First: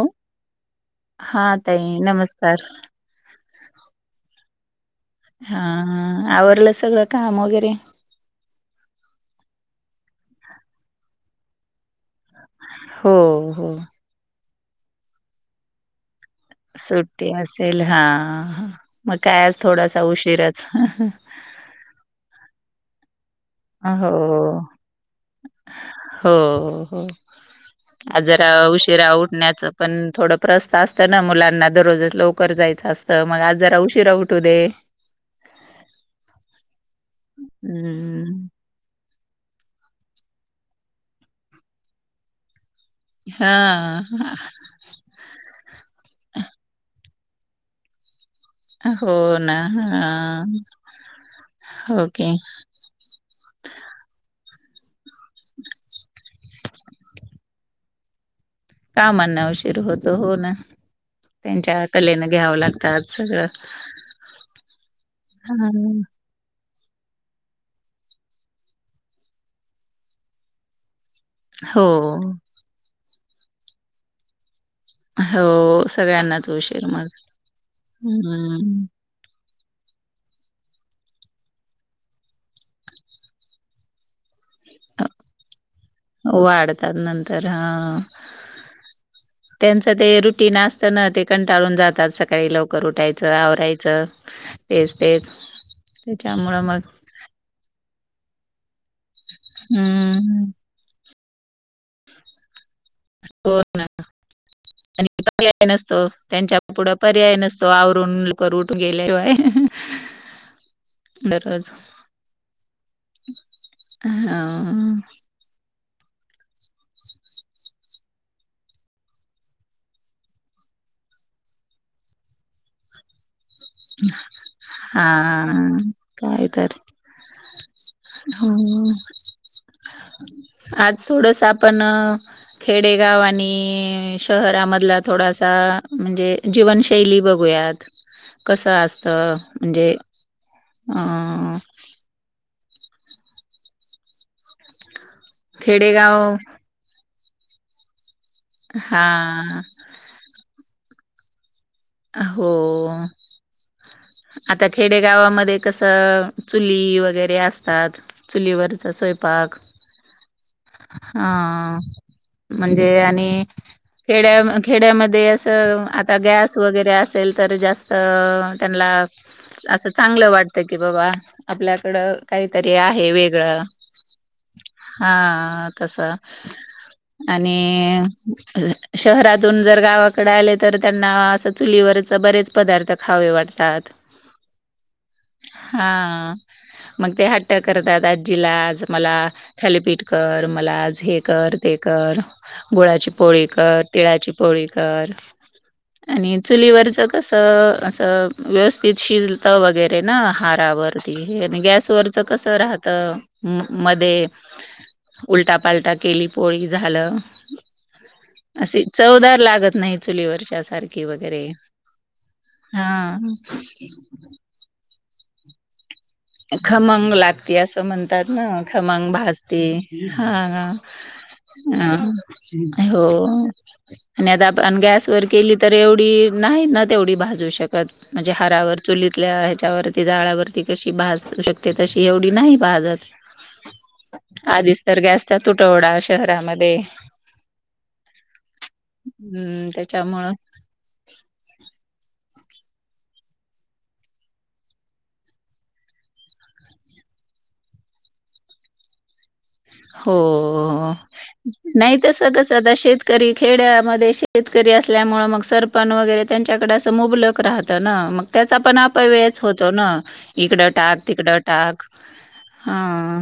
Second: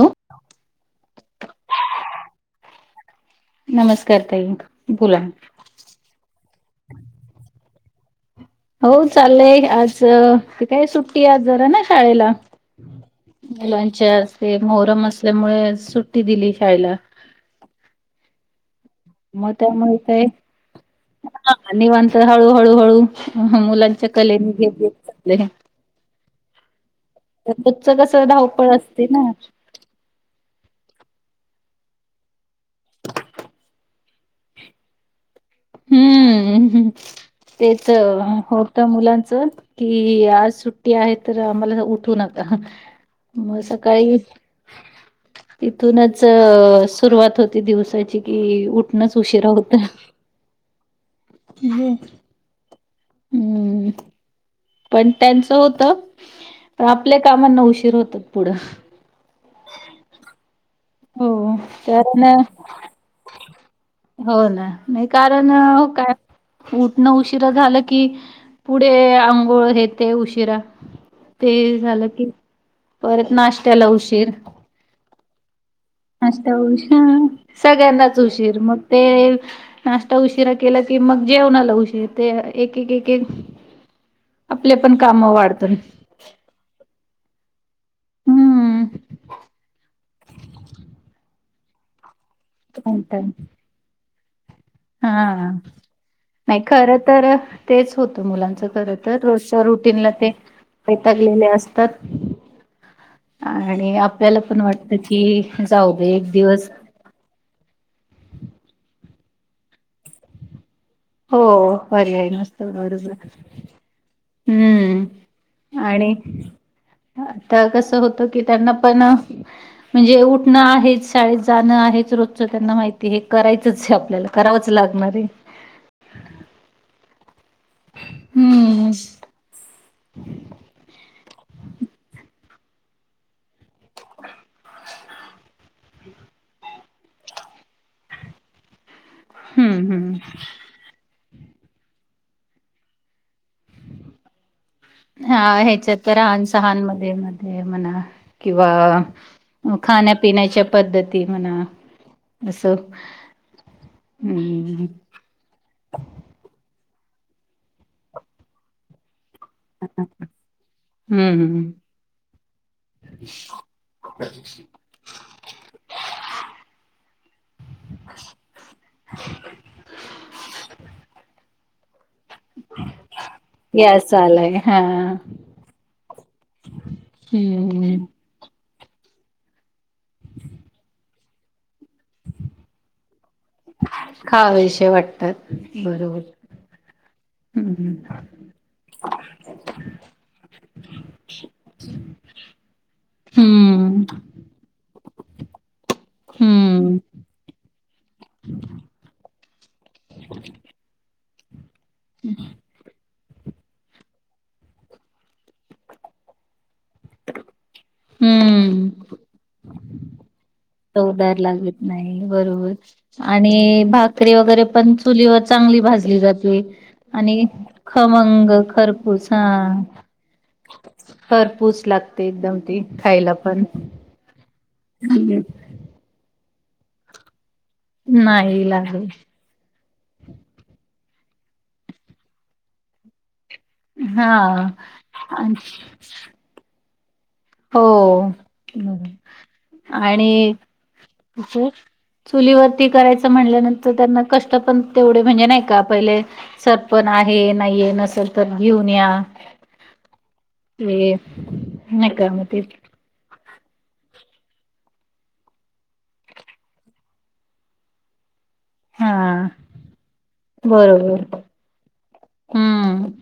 Hello. हा तई नमस्कार नमस्कार तैक हा आवरलं सगळं काम वगैरे हो चालेलय आज ते काय सुट्टी आज जरा ना शाळेला हो हो मुलांच्या अस मोहरम असल्यामुळे सुट सुट्टी असेल हा हा. काय मग आज त्यामुळे थोडासा काय उशीरच निवांच हळू हळूहळू मुलांच्या हो कलेने घेतेतले हो हो आ कसं जरा धावपळ असते उशिरा ना उठण्याचं पण थोड प्रस् असत ना मुलांना दररोज लवकर जायचं असतं मग आज जरा उशीिरा उठू दे हम्म्म् ते तर हम्म होत मुलां कि आज सुट्टी आहे तर आम्हाला उठू नका मग सकाळी हा तिथूनच सुरुवात होती दिवसाची कि उठणंच उशीिरा होत हम्म. होके हम्म पण त्यांचं होत पण आपल्या कामांना उशीर होत पुढं का म्हणणं उशीर होत हो ना हो त्यांच्या कारण कलेनं घ्यावं लागतात सगळं हो ना नाही कारण हा. काय उठणं उशिरा झालं की पुढे आंघोळ हेेते उशिरा ते झालं की हो परत नाश्त्याला उशीर हो मस्त सगळ्यांनाच उशीर उशी मग सगळ्यांनााच उशीर मग हम्म ते नाश्ता उशिरा केला की मग जेवणा आला उशीर ते एक एक एक एक आपले पण काम वाढतात त्यांच ते रुटीन असतना ते कंटाळून जातात सकाळी लवकर उठायचं आवरायचं तेच हा तेच त्याच्यामुळं नाही मग खर तर तेच होत मुलांचं खर तर रोजच्या रुटीनला ते हम्म बैतागलेले असतात हो आणि आपल्याला पण वाटत आणि कि पर्याय नसतो जाऊभे एक त्यांच्या दिवस पुढं पर्याय नसतो आवरून करठ गेले हो दररोज बर आहे नुसतं गरच हा आता कसं होतं की त्यांना पण म्हणजे उठणं आहे शाळेत जाणं आहे रोजचं त्यांना माहिती आहे करायचच आपल्याला करावंच लागणार आहे कायत र हम हम्म आज थोडस आपण खेडेगाव आणि शहरामधला थोडासा म्हणजे जीवनशैली बघूयात कस अस तर म्हणजे हम्म हम्म अ हा ह्याच्यात तर खेडेगाव लहान सहान मध्ये मध्ये म्हणा किंवा हा खाण्यापिण्याच्या पद्धती म्हणा हो असं आता हम्म खेडेगावामध्ये कस चुली वगैरे असात चुलीवर चसयपक हम्म हा म्हणजे आणि खेड्या खेड्यामध्ये अस आता गॅस वगैरे असेल तर जास्त त्यांना अस चांगलं वाटत की बाबा आपल्याकड का काहीतरी आहे वेगळं सल हा तस आणि हम्म शहरातून जर गावाकडे आले तर त्यांना अस चुलीवरच बरेच पदार्थ खावे वाटतात. खावेसे वाटतात बरोबर हा मग ते हट्ट हम्म करतात आज्जीला आज मला थालीपीठ कर, मला आज हे कर ते अ गुळाची पोळी कर, हम्म तिळाची पोळी कर आणी हम्म चुलीवरच कसं असं व्यवस्थित शिजत वगैरे ना आहारावरती गॅस वरच कस राहत मध्ये उलटा पालटा केली पोळी झालं, अशी हम्म चवदार लागत नाही चुलीवरच्या सारखी चवदार वगैरे बरोबर. हा आणि भाकरी वगैरे पण चुलीवर चांगली भाज खमंग लागते असं म्हणतात ना, खमंग खमंग खरपूस भाजते हा हा. खरपूस ह लागते एकदम ती हो खायला पण आणी आता अन् गॅस वर केली तर एवढी, नाही ना तेवढी भाजू शकत. म्हणजे नाही आहारावर, लागल चुलीतल्या ह्याच्यावरती जाळावरती कशी भाजू शकते तशी एवढी नाही भाजत. हा आधीच तर गॅसचा तुटवडा शहरामध्ये हो हम्म त्याच्यामुळं आणी चुलीवरती करायचं म्हणल्यानंतर त्यांना कष्ट पण तेवढे म्हणजे नाही का पहिले सरपण आहे नाहीये, नसेल तर घेऊन या. हो हे नाही तस का मग कस ते आता शेतकरी खेड्यामध्ये शेतकरी असल्यामुळे मग सरपण वगैरे त्यांच्याकडे असं मुबलक राहत ना मग त्याचा पण हा अपव्ययच होतो ना, इकडं टाक बरोबर तिकडं टाक. हम्म हा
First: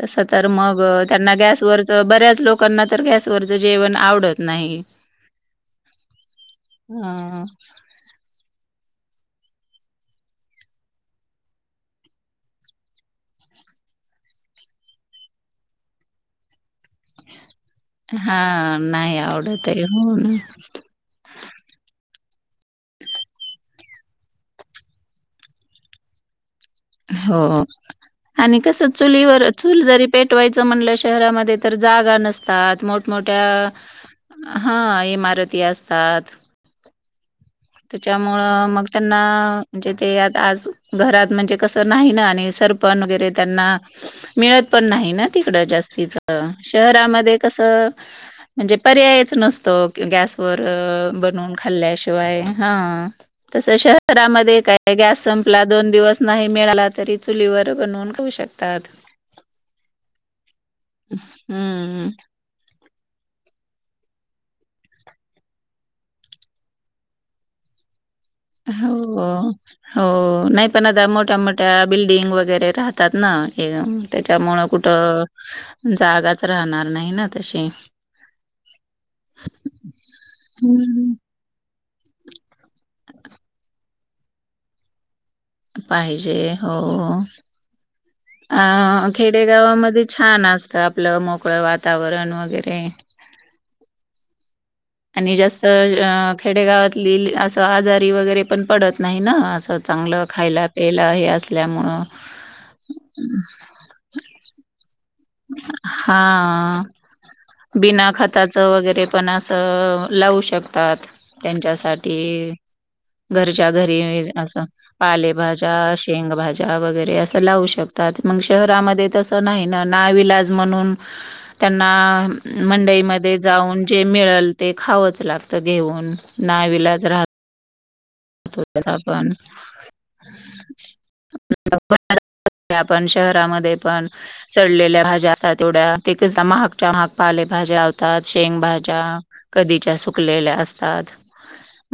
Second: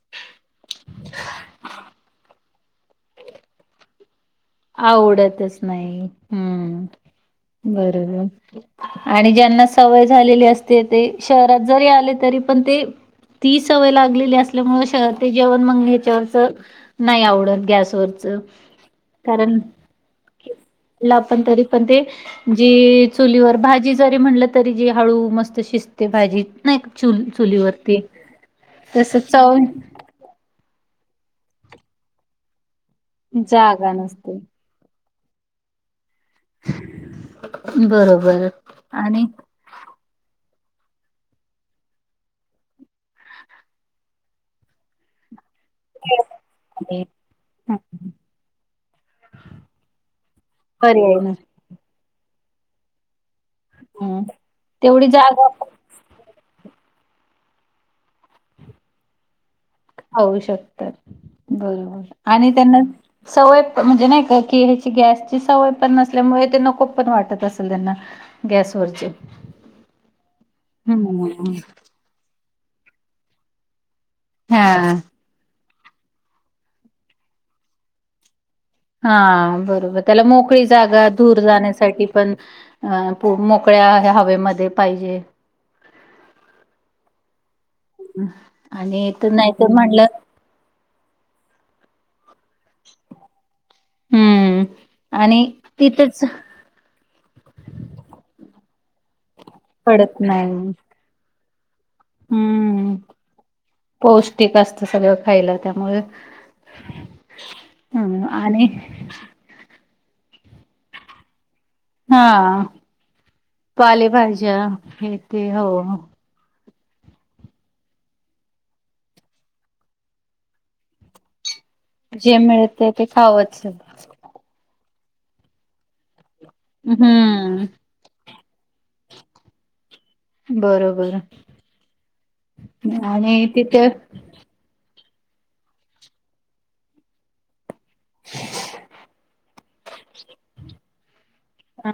तस तर मग त्यांना गॅसवरच बऱ्याच लोकांना तर गॅसवरचं जेवण आवडत नाही. आवडतच नाही हम्म हां. बरोबर आणि ज्यांना सवय झालेली असते ते शहरात जरी आले तरी पण ते ती सवय लागलेली असल्यामुळे शहर ते जेवण मग ह्याच्यावरच नाही आवडल. गॅसवररच हां, नाही कारण आवडत आहे. हो ना. पण तरी पण ते जी चुलीवर भाजी जरी म्हणलं तरी ती हळू मस्त शिजते भाजी. नाही का चु हो चुलीवरती आणि कस तस चुलीवर चव चूल जरी पेटवायच म्हणल घरामध्ये तर जागा नसतात मोठमोठ्या जागा नसते. ह इमारती असतात. बरोबर त्याच्यामुळं मग त्यांना आणि म्हणजे ते आज घरात म्हणजे कस नाही ना आणि तसं पण वगैरे त्यांना मिळत पण नाही ना. इकडे जास्तीचं. शहरामध्ये कस म्हणजे पर्यायच नसतो. गॅस वर पर्याय बनवून खाल्ल्याशि वाय ह तसं नसतो. शहरांमध्ये काय तेवढी गॅस जागा संपला दोन दिवस नाही मिळाला तरी चुलीवर बनवून खाउ शकतात. होऊ शकतात, बरोबर हम्म, आणि त्यांना सवयपण म्हणजे नाही का ह्याची गॅसची सवयपण नसल्यामुळे ते नकोपण वाटत असेल त्यांना. हो गॅसवरचे हो नाही पण आता मोठ्या हम्म मोठ्या बिल्डिंग वगैरे राहतात ना एकदम त्याच्यामुळं हा कुठं जागाच राहणार नाही ना तशी. हा बरोबर त्याला मोकळी जागा हम्म. धूर जाण्यासाठी पण हा मोकळ्या हवेमध्ये पाहिजे. पाहिजे हो. अ आणि तर नाही तर खेडेगावामध्ये म्हणलं छान असत आपलं मोकळं वातावरण वगैरे. वगैरे. हम्म. आणि जास्त खेडेगावातली असं आजारी वगैरे पण पडत नाही ना. असं पडत चांगलं नाही खायला, प्यायला हे असल्यामुळं हम्म पौष्टिक असत सगळ. हा बिना हम्म खताच आणि वगैरे पण असं लावू शकतात त्यांच्यासाठी हा घरच्या घरी पालेभाज्या असं हे ते हो पालेभाज्या, शेंग भाज्या, भाज्या वैगरे अस लाऊशकतात. मग शहरामध्ये तस नाही ना ना विलाज म्हणून त्यांना जे मिळते ते मंडईमध्ये खावंच जाऊन जे मिळेल ते खावंच लागत घेऊन. नाईलाज राहतोच हम्म. [inaudible] बरोबर. आणि शहरामध्ये तिथे पण सडलेल्या भाज्या जाता तेवढ्या ते महागच्या महाग पालेभाज्या शेंग भाज्या, कधीच्या सुकलेल्या असतात.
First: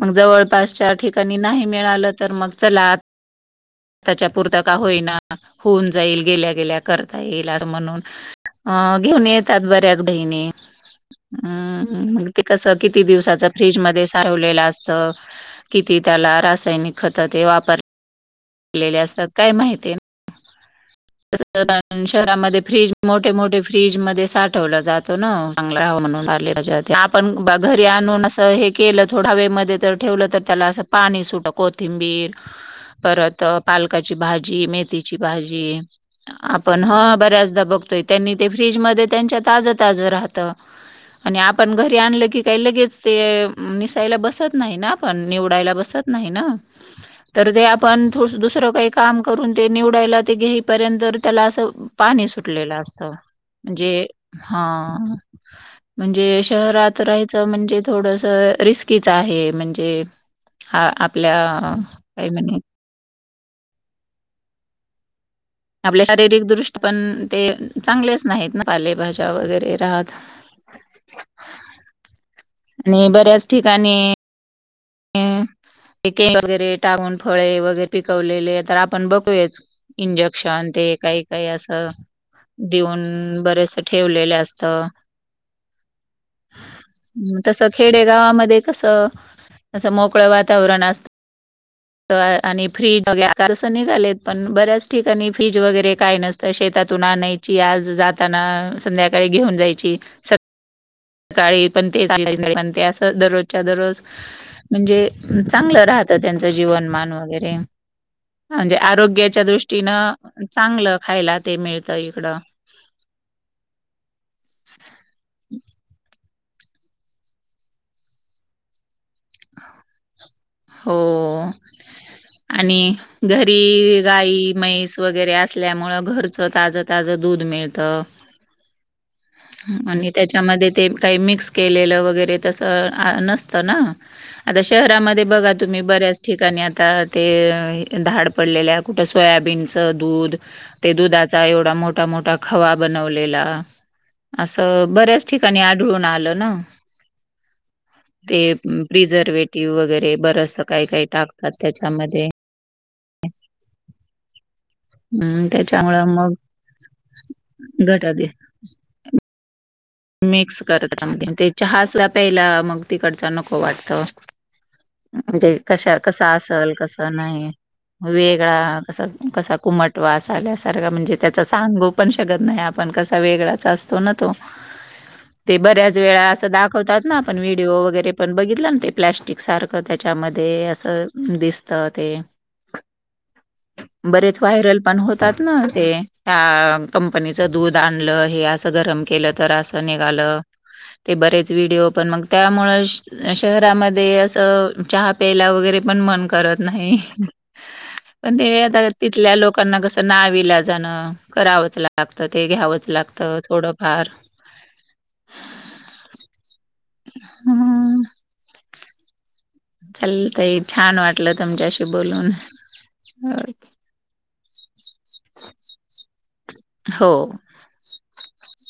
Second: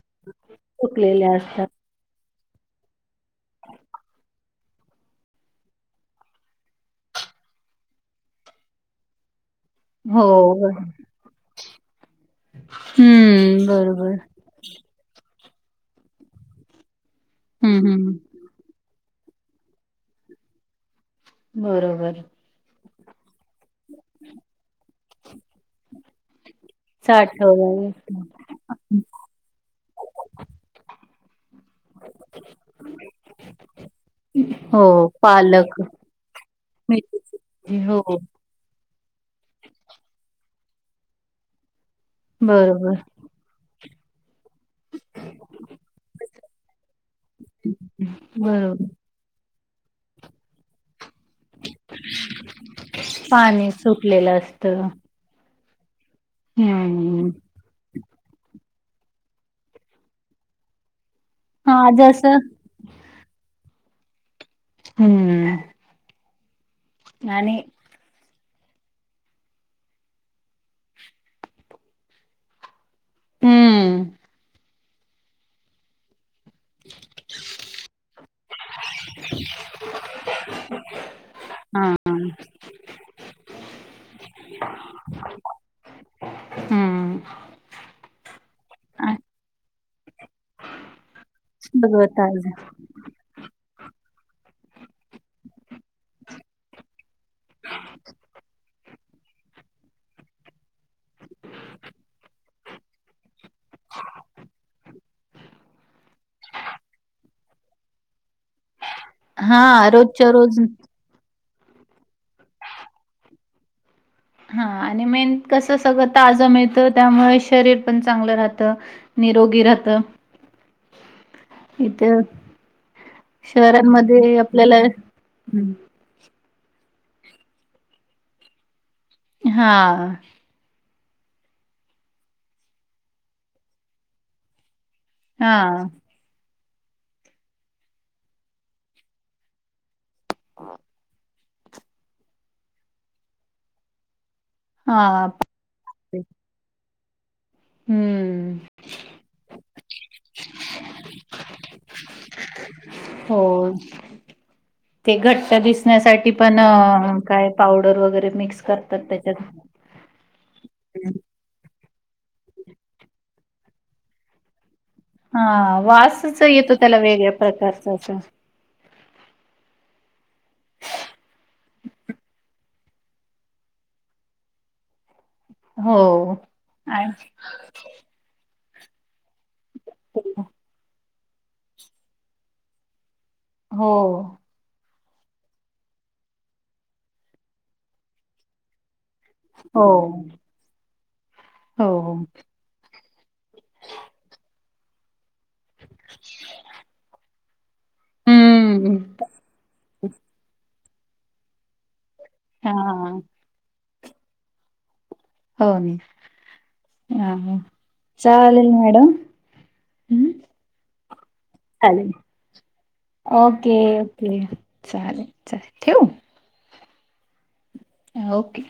मग जवळपासच्या ठि सुकलेल्या काणी नाही असतात मिळालं तर मग चला आता पुरता का होईना होऊन जाईल. गेल्या गेल्या करता येईल अस म्हणून घेऊन य त्यात बऱ्याच हो गृहिणी हम्म ते कस किती दिवसाच हम्म फ्रीजमध्येध्ये बरोबर साठवलेलं असत. ती त्याला रासायनिक खत ते वापर हम्म हम्म केलेली असतात. काय माहिती [inaudible] बरोबर शहरा फ्रीज मोठे मोठे फ्रीज मध्ये साठवलं जात ना चांगल रहाव म्हणून, पालेभाज्या ते आपण घरी साठवलं आणून अस हे केलं थोडा वेळ मध्ये तर ठेवलं तर त्याला पाणी सुट कोथिंबीर परत पालकाची भाजी, हो मेथीची पालक भाजी, आपण ह बऱ्याचदा मेथी हो बघतोय त्यांनी ते फ्रीजमध्ये त्यांच्या ताज ताज राहत. आणि आपण घरी आणलं की काही बरोबर लगेच ते निसायला बसत नाही. पण निवडाय बसत नाही ना तर ते आपण दुसरं बरोबर काही काम करून ते निवडायला ते घेईपर्यंत त्याला असं पाणी सुटलेलं असत पाणी म्हणजे सुटलेलं असतं हा. म्हणजे शहरात हम्म राहायचं म्हणजे थोडस रिस्कीच आहे म्हणजे ते ह आपल्या हा काही जसं म्हणे हम्म. आपल्या शारीरिक दृष्टी पण ते आणि चांगलेच नाहीत ना पालेभाज्या वगैरे राहत आणि बऱ्याच ठिकाणी हम्म केमिकल वैगरे, टाकुण फळे वगैरे, पिकवलेले तर आप पण बघूच इंजेक्शन ते काही, काही, असं हा देऊन बरेस ठेवलेलं असत हम्म तस खेडेगावामध्ये कस असं मोकळं वातावरण असत, सगळं ताज आणि फ्रीज वगैरे कालस निघालेत, पण बऱ्याच ठिकाणी फ्रिज वगैरे काय नसतं, शेतातून आणायची आज जाताना संध्याकाळी घेऊन जायची स काळी पण ते, पण ते असं दररोजच्या, दररोज म्हणजे चांगलं राहतं त्यांचं जीवनमान वगैरे म्हणजे आरोग्याच्या हा रोजच्या दृष्टीनं रोज चांगलं खायला ते मिळत इकड हा आणि मेन कस सगत ताजं मिळतं, त्यामुळे शरीर पण चांगलं राहतं, निरोगी राहत. हो! इथ आणि घरी शहरांमध्ये गाई आपल्याला म्हैस वगैरे असल्यामुळे घरच ताजं, ताजं, दूध मिळत. हा आणि त्याच्यामध्ये. ते काही मिक्स केलेलं वगैरे, तसं नसतं ना, आता शहरामध्ये बघा, हा तुम्ही बऱ्याच ठिकाणी आता आता ते धाड पडलेल्या, कुठ सोयाबीनच दूध, ते दुधाचा एवढा मोठा, मोठा, खवा बनवलेला असं हा बऱ्याच ठिकाणी, आढळून आलं ना ते हम्म प्रिझर्वेटिव्ह वगैरे बरंस काही, काही, टाकतात त्याच्यामध्ये हो! ते हम्म घट्ट त्याच्यामुळ दिसण्यासाठी, मग पण काय पावडर घट वगैरे, मिक्स करतात त्याच्यात. मिक्स करतात त्याच्यामध्ये, ते चहा असला प्यायला, मग तिकडचा नको वाटत. म्हणजे हा कशा कस वासच असल, येतो त्याला कसं वेगळ्या नाही. प्रकारचा अस वेगळा कस कसा कुमट वास अल्यासारखा, म्हणजे त्याचा सांगू पण शकत नाही. पण कसा वेगळाच असतो ना तो ते बऱ्याच वेळा हो असं दाखवतात ना, आपण व्हिडीिओ वगैरे पण बघितलं ना ते प्लॅस्टिक सारखं, त्याच्यामध्ये असं दिसत ते हो बरेच व्हायरल पण हो तात न ते अ कंपनीच दूध आणलं हे अस गरम केल हो निघालं ते बरेच व्हिडिओ पण हो मग त्यामुळ शहरामध्ये असं चहा प्यायला वगैरे, पण मन करत नाही. पण ते आता हम्म. तिथल्या लोकांना कसं ना विलाजाणं करावंच लाग त ते हा घ्यावंच लागत थोडंफार. हो म चालेल मॅडम चला हम्म. ताई छान वाटलं तुमच्याशी चालेल. बोलून. ओके ओके चालेल, चालेल ठेऊ. हो! ओके.